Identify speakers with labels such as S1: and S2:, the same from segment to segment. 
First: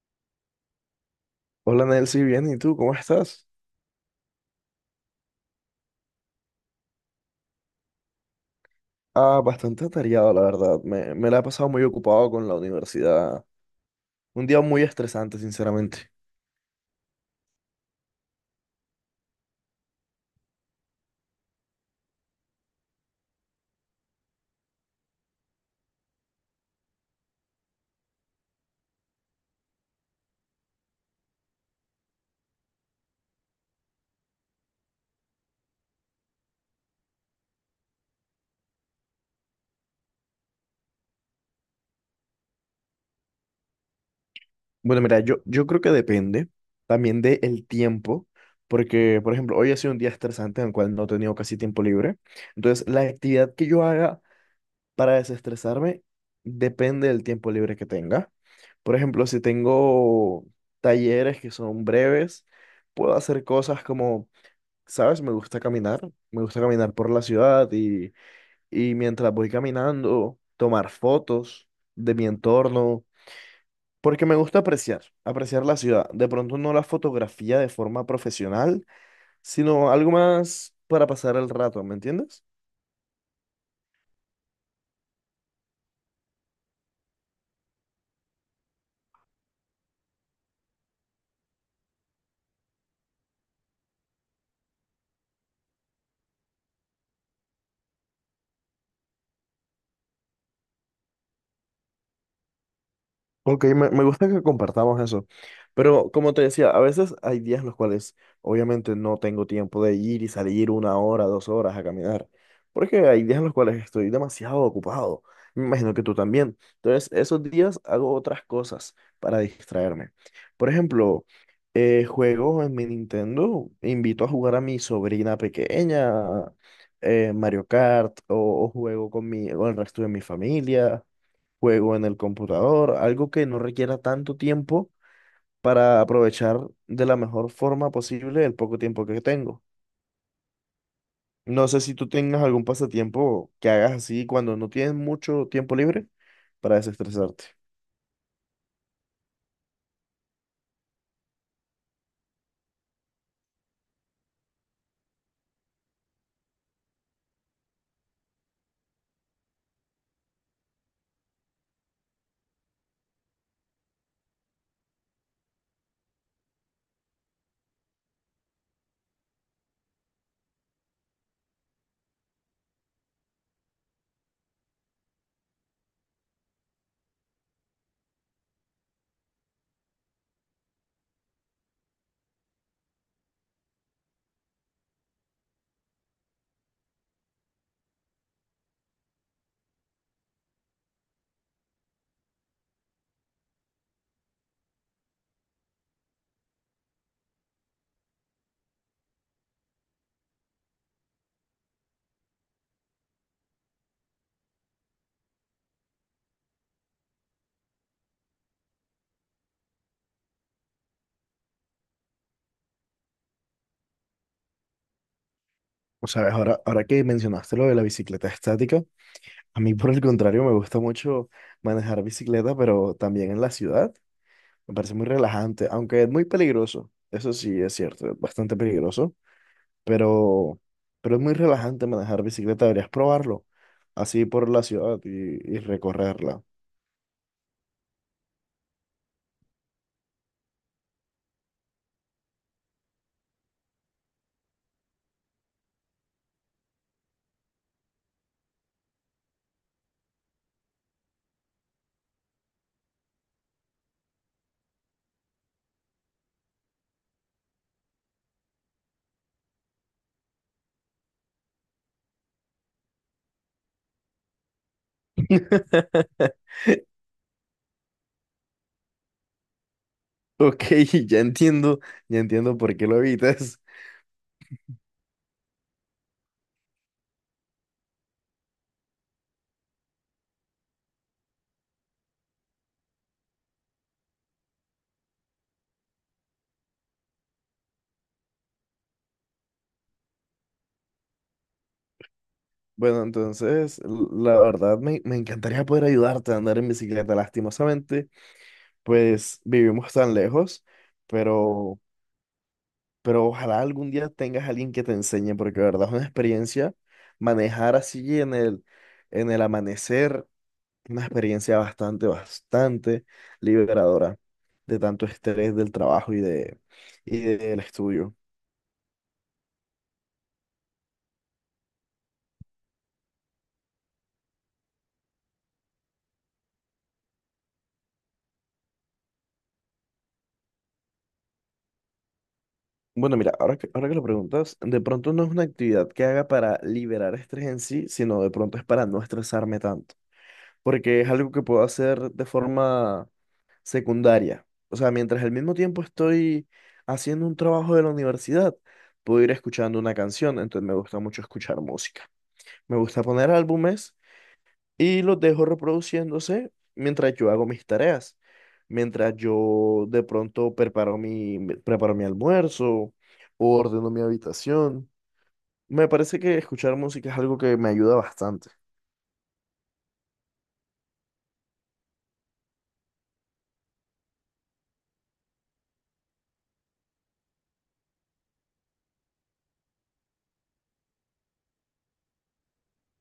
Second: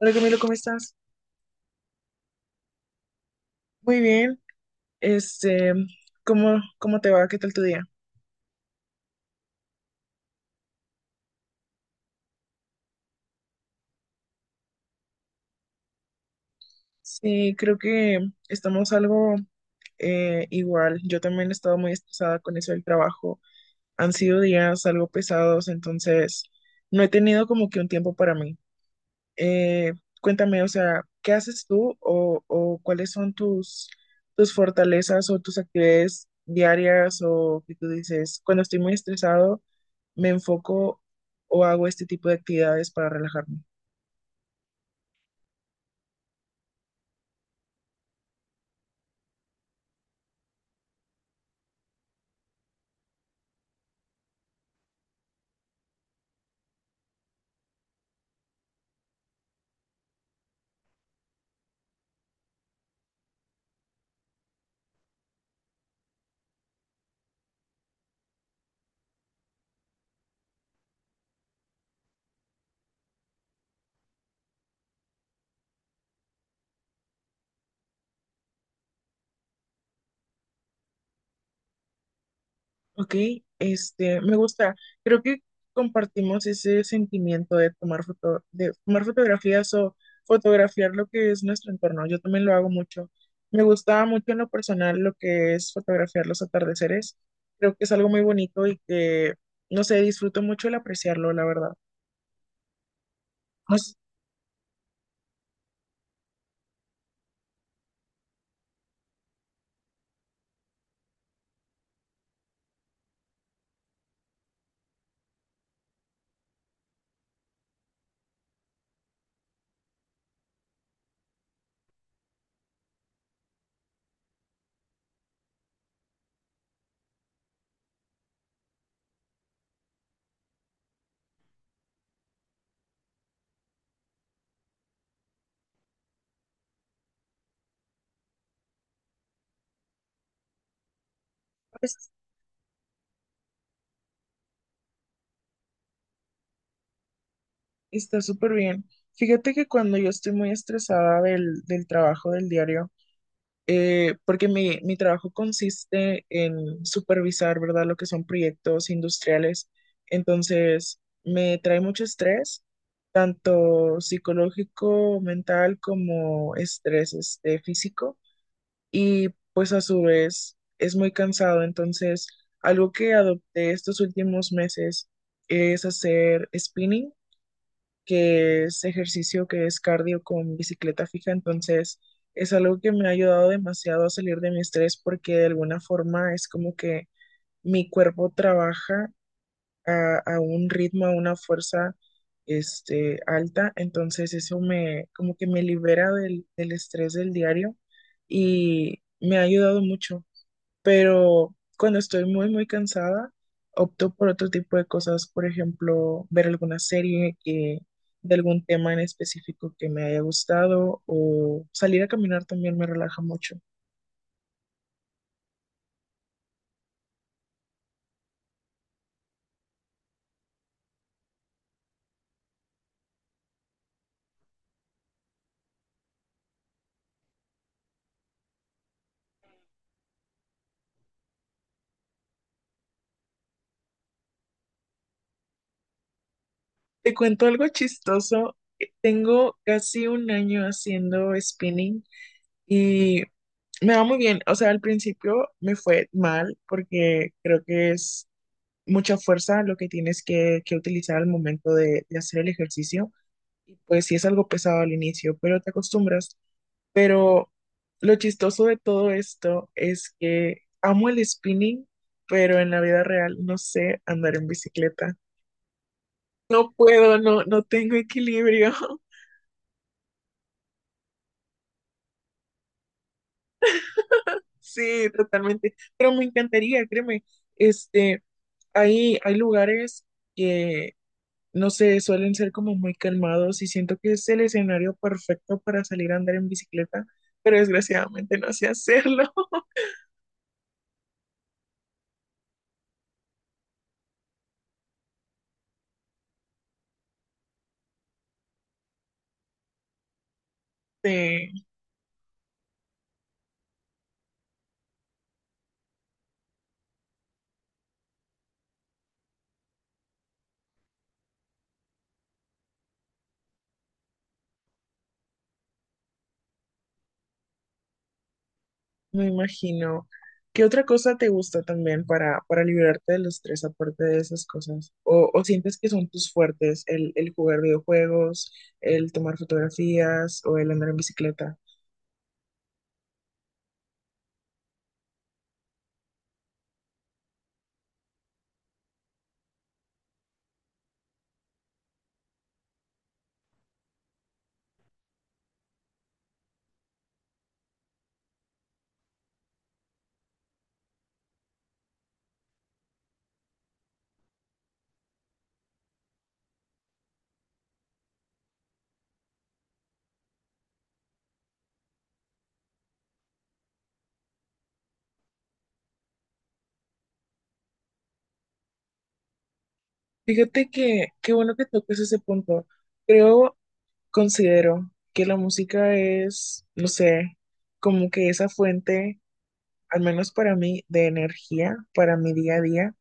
S1: Hola Camilo, ¿cómo estás?
S2: Hola Nelcy, bien, ¿y tú cómo estás?
S1: Muy bien. Este, ¿cómo te va? ¿Qué tal tu día?
S2: Ah, bastante atareado, la verdad. Me la he pasado muy ocupado con la universidad. Un día muy estresante, sinceramente.
S1: Sí, creo que estamos algo igual. Yo también he estado muy estresada con eso del trabajo. Han sido días algo pesados, entonces no he tenido como que un tiempo para mí. Eh, cuéntame, o sea, ¿qué haces tú o cuáles son tus fortalezas o tus actividades diarias o que tú dices, ¿cuando estoy muy estresado me enfoco o hago este tipo de actividades para relajarme?
S2: Bueno, mira, yo creo que depende también del tiempo, porque, por ejemplo, hoy ha sido un día estresante en el cual no he tenido casi tiempo libre. Entonces, la actividad que yo haga para desestresarme depende del tiempo libre que tenga. Por ejemplo, si tengo talleres que son breves, puedo hacer cosas como ¿sabes? Me gusta caminar por la ciudad y mientras voy caminando, tomar fotos de mi entorno, porque me gusta apreciar, apreciar la ciudad. De pronto no la fotografía de forma profesional, sino algo más para pasar el rato, ¿me entiendes?
S1: Ok, me gusta. Creo que compartimos ese sentimiento de tomar foto, de tomar fotografías o fotografiar lo que es nuestro entorno. Yo también lo hago mucho. Me gusta mucho en lo personal lo que es fotografiar los atardeceres. Creo que es algo muy bonito y que, no sé, disfruto mucho el apreciarlo, la verdad.
S2: Ok,
S1: No
S2: me,
S1: sé,
S2: me gusta que compartamos eso. Pero como te decía, a veces hay días en los cuales obviamente no tengo tiempo de ir y salir una hora, dos horas a caminar. Porque hay días en los cuales estoy demasiado ocupado. Me imagino que tú también. Entonces, esos días hago otras cosas para distraerme. Por ejemplo, juego en mi Nintendo, invito a jugar a mi sobrina pequeña, Mario Kart, o juego con mi, con el resto de mi familia, juego en el computador, algo que no requiera tanto tiempo para aprovechar de la mejor forma posible el poco tiempo que tengo. No sé si tú
S1: pues,
S2: tengas algún pasatiempo que hagas así cuando no tienes mucho tiempo libre para desestresarte.
S1: está súper bien. Fíjate que cuando yo estoy muy estresada del trabajo del diario, porque mi trabajo consiste en supervisar, ¿verdad? Lo que son proyectos industriales. Entonces, me trae mucho estrés, tanto psicológico, mental, como estrés, físico. Y pues a su vez es muy cansado. Entonces, algo que adopté estos últimos meses es hacer spinning, que es ejercicio, que es cardio con bicicleta fija, entonces es algo que me ha ayudado demasiado a salir de mi estrés porque de alguna forma es como que mi cuerpo trabaja a un ritmo, a una fuerza alta, entonces eso me como que me libera del estrés del diario y me ha ayudado mucho, pero cuando estoy muy cansada, opto por otro tipo de cosas, por ejemplo, ver alguna serie que, de algún tema en específico que me haya gustado, o salir a caminar también me relaja mucho.
S2: O sabes, ahora que mencionaste lo de la bicicleta estática, a mí por el contrario me gusta mucho manejar bicicleta, pero también en la ciudad. Me parece muy relajante, aunque es muy peligroso. Eso sí es cierto, es bastante peligroso pero, pero es muy relajante manejar bicicleta, deberías probarlo, así por la ciudad y recorrerla.
S1: Te cuento algo chistoso. Tengo casi un año haciendo spinning y me va muy bien. O sea, al principio me fue mal porque creo que es mucha fuerza lo que tienes que utilizar al momento de hacer el ejercicio, y pues sí es algo pesado al inicio, pero te acostumbras. Pero lo chistoso de todo esto es que amo el spinning, pero en la vida real no sé andar en bicicleta. No puedo, no, no tengo equilibrio.
S2: Ok, ya entiendo, ya entiendo por qué lo evitas.
S1: Sí, totalmente. Pero me encantaría, créeme. Este, hay lugares que, no sé, suelen ser como muy calmados y siento que es el escenario perfecto para salir a andar en bicicleta, pero desgraciadamente no sé hacerlo.
S2: Bueno, entonces, la verdad me encantaría poder ayudarte a andar en bicicleta. Lastimosamente, pues vivimos tan lejos,
S1: Sí.
S2: pero, pero ojalá algún día tengas a alguien que te enseñe, porque de verdad es una experiencia manejar así en el amanecer. Una experiencia bastante, bastante liberadora de tanto estrés del trabajo y del estudio.
S1: Me imagino. ¿Qué otra cosa te gusta también para liberarte del estrés aparte de esas cosas? O sientes que son tus fuertes el jugar videojuegos, el tomar fotografías o el andar en bicicleta?
S2: Bueno, mira, ahora que lo preguntas, de pronto no es una actividad que haga para liberar estrés en sí, sino de pronto es para no estresarme tanto, porque es algo que puedo hacer de forma secundaria. O sea, mientras al mismo tiempo estoy haciendo un trabajo de la universidad, puedo ir escuchando una canción, entonces me gusta mucho escuchar música. Me gusta poner álbumes y los dejo reproduciéndose mientras yo hago mis tareas, mientras yo de pronto preparo mi almuerzo o ordeno mi habitación. Me parece que escuchar música es algo que me ayuda bastante.
S1: Fíjate que qué bueno que toques ese punto. Creo, considero que la música es, no sé, como que esa fuente, al menos para mí, de energía para mi día a día.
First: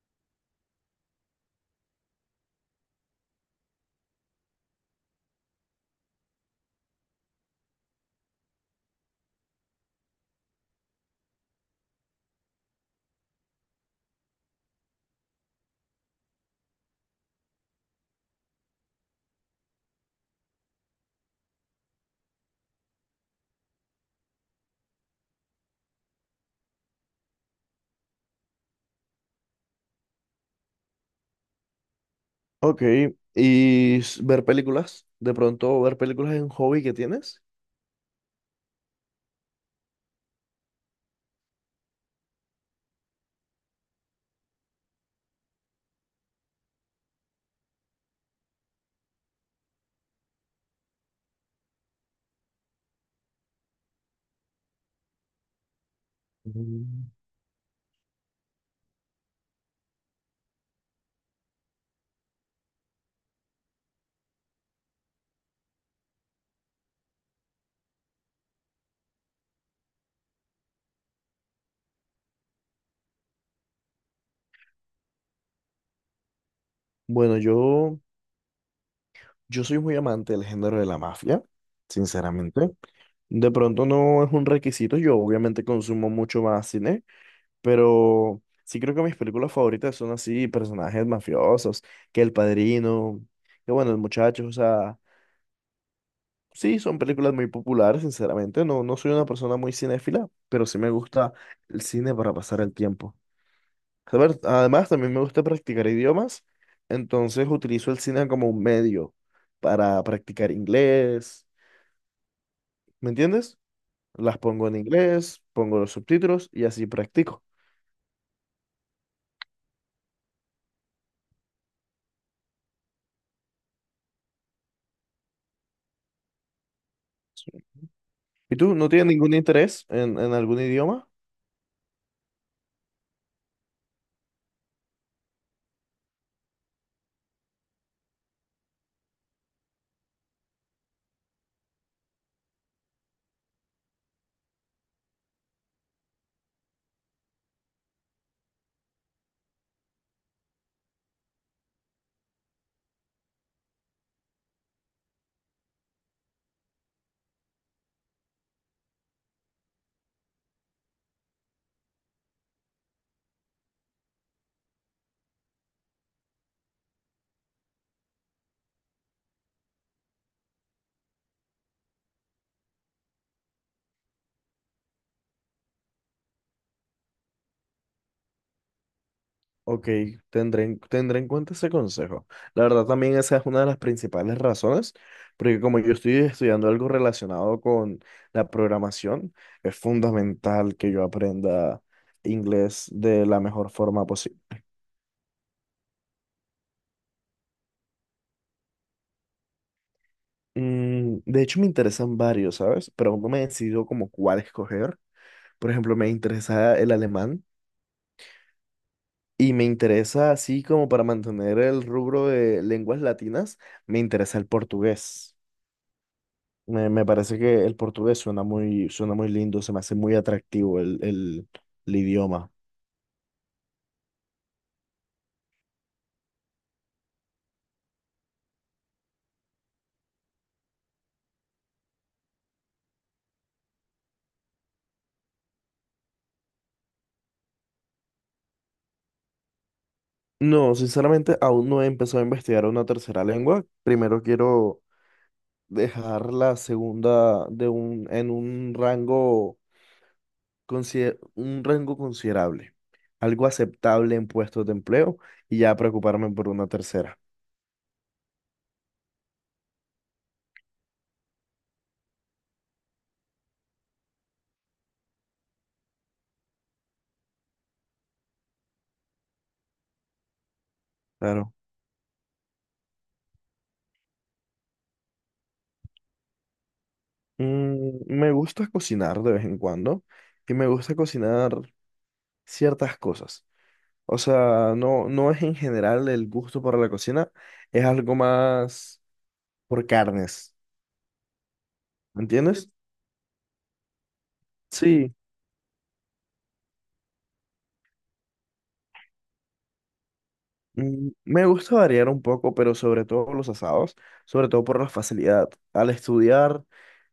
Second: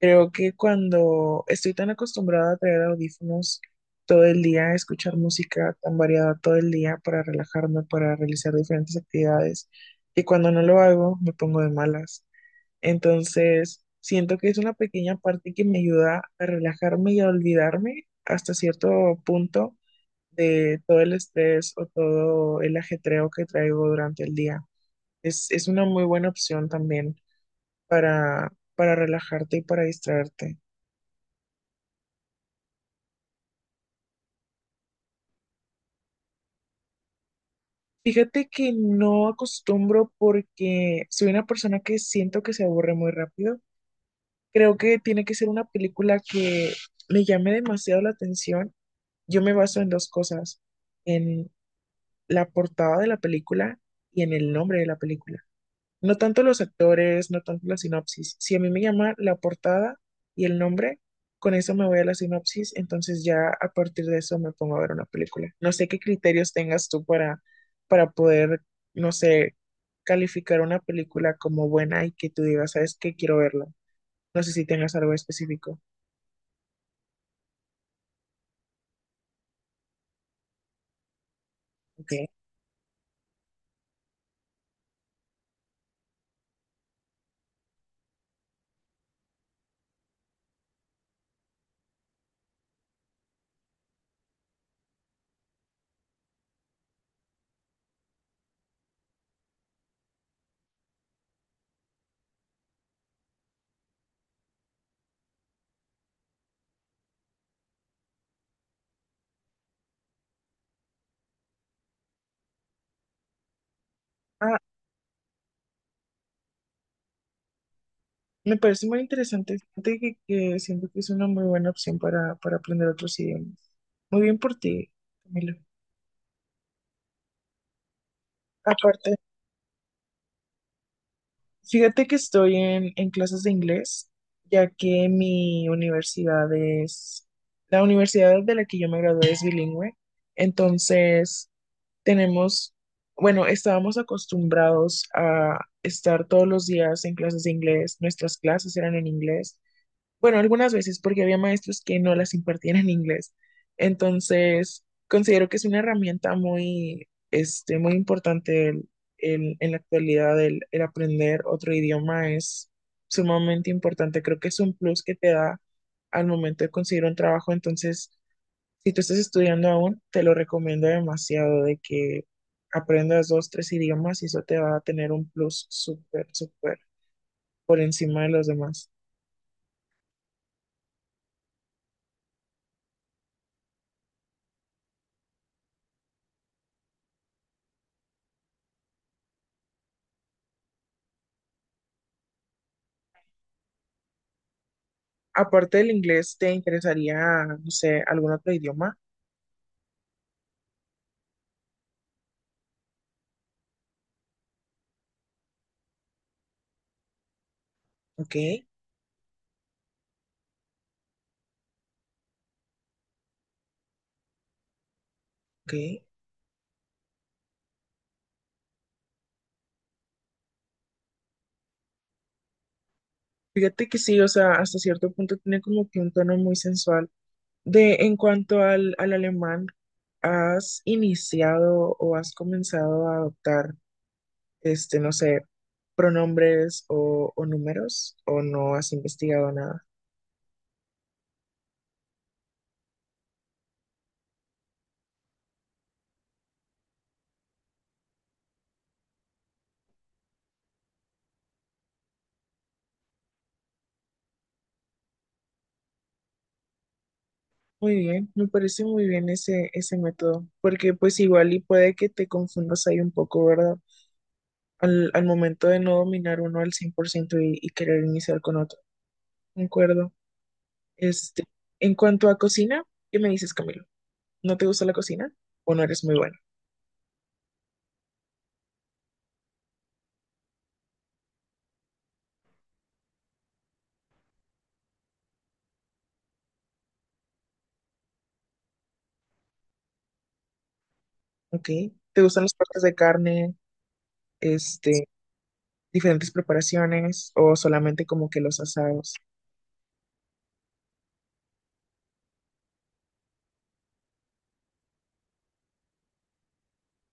S1: Creo que cuando estoy tan acostumbrada a traer audífonos todo el día, a escuchar música tan variada todo el día para relajarme, para realizar diferentes actividades, que cuando no lo hago me pongo de malas. Entonces, siento que es una pequeña parte que me ayuda a relajarme y a olvidarme hasta cierto punto de todo el estrés o todo el ajetreo que traigo durante el día. Es una muy buena opción también para relajarte y para distraerte.
S2: Ok, ¿y ver películas? ¿De pronto ver películas es un hobby que tienes?
S1: Fíjate que no acostumbro porque soy una persona que siento que se aburre muy rápido. Creo que tiene que ser una película que me llame demasiado la atención. Yo me baso en dos cosas, en la portada de la película y en el nombre de la película. No tanto los
S2: Mm.
S1: actores, no tanto la sinopsis. Si a mí me llama la portada y el nombre, con eso me voy a la sinopsis, entonces ya a partir de eso me pongo a ver una película. No sé qué criterios tengas tú para poder, no sé, calificar una película como buena y que tú digas, ¿sabes qué? Quiero verla. No sé si tengas algo específico.
S2: Bueno, yo soy muy amante del género de la mafia,
S1: Ok.
S2: sinceramente. De pronto no es un requisito, yo obviamente consumo mucho más cine. Pero sí creo que mis películas favoritas son así, personajes mafiosos, que El Padrino, que bueno, El Muchacho, o sea, sí, son películas muy populares, sinceramente. No, no soy una persona muy cinéfila, pero sí me gusta el cine para pasar el tiempo. A ver, además, también me gusta practicar idiomas, entonces utilizo el cine como un medio para practicar inglés, ¿me entiendes? Las
S1: Ah,
S2: pongo en inglés, pongo los subtítulos y así practico.
S1: me parece muy interesante. Fíjate que siento que es una muy buena opción para aprender otros idiomas. Muy bien por ti, Camilo.
S2: Sí. ¿Y tú no tienes
S1: Aparte,
S2: ningún interés en algún idioma?
S1: fíjate que estoy en clases de inglés, ya que mi universidad es, la universidad de la que yo me gradué es bilingüe. Entonces, tenemos, bueno, estábamos acostumbrados a estar todos los días en clases de inglés. Nuestras clases eran en inglés. Bueno, algunas veces porque había maestros que no las impartían en inglés. Entonces, considero que es una herramienta muy, muy importante en la actualidad. El aprender otro idioma es sumamente importante. Creo que es un plus que te da al momento de conseguir un trabajo. Entonces, si tú estás estudiando aún, te lo recomiendo demasiado de que aprendas dos, tres idiomas y eso te va a tener un plus súper por encima de los demás.
S2: Ok, tendré en cuenta ese consejo. La verdad también esa es una de las principales razones, porque como yo estoy estudiando algo relacionado con la programación, es fundamental que yo aprenda inglés de la mejor forma posible.
S1: Aparte del inglés, ¿te interesaría, no sé, algún otro idioma?
S2: Mm, de hecho, me interesan varios, ¿sabes? Pero aún no me he decidido como cuál escoger. Por ejemplo, me interesa el alemán
S1: Ok,
S2: y me interesa, así como para mantener el rubro de lenguas latinas, me interesa el portugués.
S1: ok.
S2: Me parece que el portugués suena muy lindo, se me hace muy atractivo el idioma.
S1: Fíjate que sí, o sea, hasta cierto punto tiene como que un tono muy sensual. De, en cuanto al alemán, ¿has iniciado o has comenzado a adoptar, no sé, pronombres o números o no has investigado nada?
S2: No, sinceramente aún no he empezado a investigar una tercera lengua. Primero quiero dejar la segunda en un rango, un rango considerable, algo aceptable en puestos de empleo y ya preocuparme por una tercera.
S1: Muy bien, me parece muy bien ese método, porque pues igual y puede que te confundas ahí un poco, ¿verdad? Al momento de no dominar uno al 100% y querer iniciar con otro. De acuerdo. Este,
S2: Claro.
S1: en cuanto a cocina, ¿qué me dices, Camilo? ¿No te gusta la cocina o no eres muy bueno?
S2: Mm, me gusta cocinar de vez en cuando y me gusta cocinar ciertas cosas. O sea, no, no es en general el gusto por la cocina, es algo más por carnes,
S1: Ok. ¿Te
S2: ¿me
S1: gustan los
S2: entiendes?
S1: cortes de carne, este,
S2: Sí,
S1: diferentes preparaciones o solamente como que los asados?
S2: mm, me gusta variar un poco, pero sobre todo los asados, sobre todo por la facilidad. Al estudiar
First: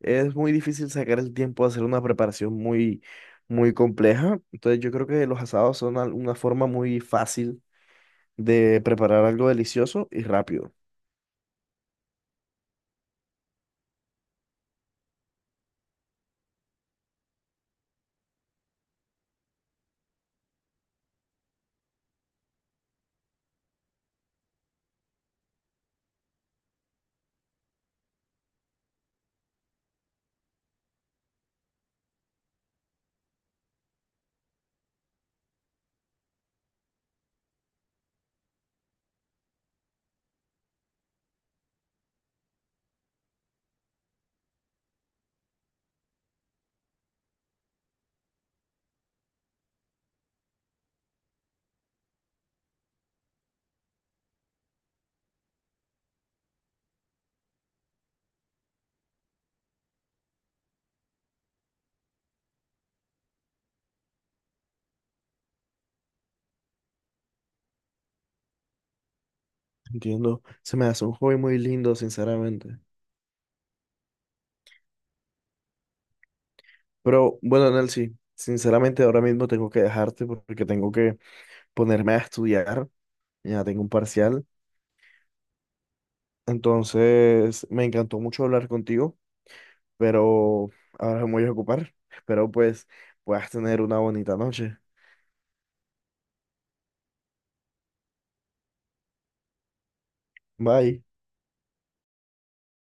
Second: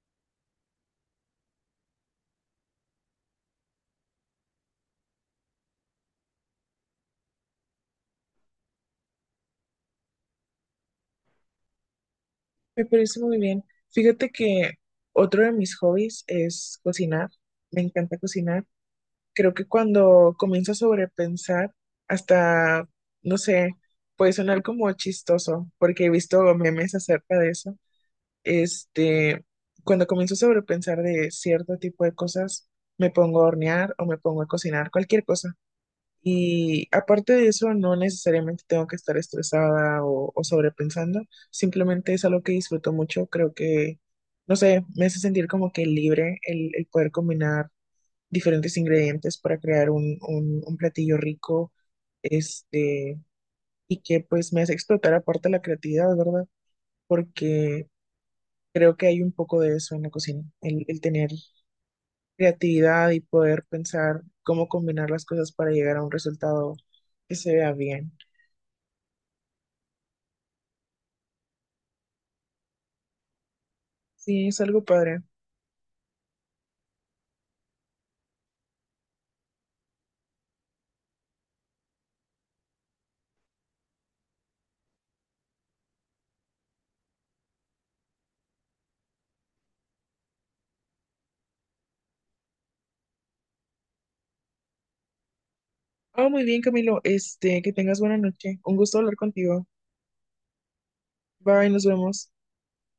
S2: es muy difícil sacar el tiempo de hacer una preparación muy, muy compleja, entonces yo creo que los asados una forma muy fácil de preparar algo delicioso y rápido.
S1: Me parece muy bien. Fíjate que otro de mis hobbies es cocinar. Me encanta cocinar. Creo que cuando comienzo a sobrepensar, hasta, no sé, puede sonar como chistoso, porque he visto memes acerca de eso. Este, cuando comienzo a sobrepensar de cierto tipo de cosas, me pongo a hornear o me pongo a cocinar, cualquier cosa. Y aparte de eso, no necesariamente tengo que estar estresada o sobrepensando, simplemente es algo que disfruto mucho. Creo que, no sé, me hace sentir como que libre el poder combinar diferentes ingredientes para crear un platillo rico, este, y que pues me hace explotar aparte la creatividad, ¿verdad? Porque creo que hay un poco de eso en la cocina, el tener creatividad y poder pensar cómo combinar las cosas para llegar a un resultado que se vea bien.
S2: Entiendo, se me hace un hobby muy lindo, sinceramente.
S1: Sí, es algo padre.
S2: Pero bueno, Nelcy, sinceramente ahora mismo tengo que dejarte porque tengo que ponerme a estudiar. Ya tengo un parcial. Entonces, me encantó mucho hablar contigo, pero ahora me voy a ocupar. Espero pues puedas tener una bonita noche.
S1: Ah, muy bien, Camilo. Este, que tengas buena noche. Un gusto hablar contigo.
S2: Bye.
S1: Bye, nos vemos.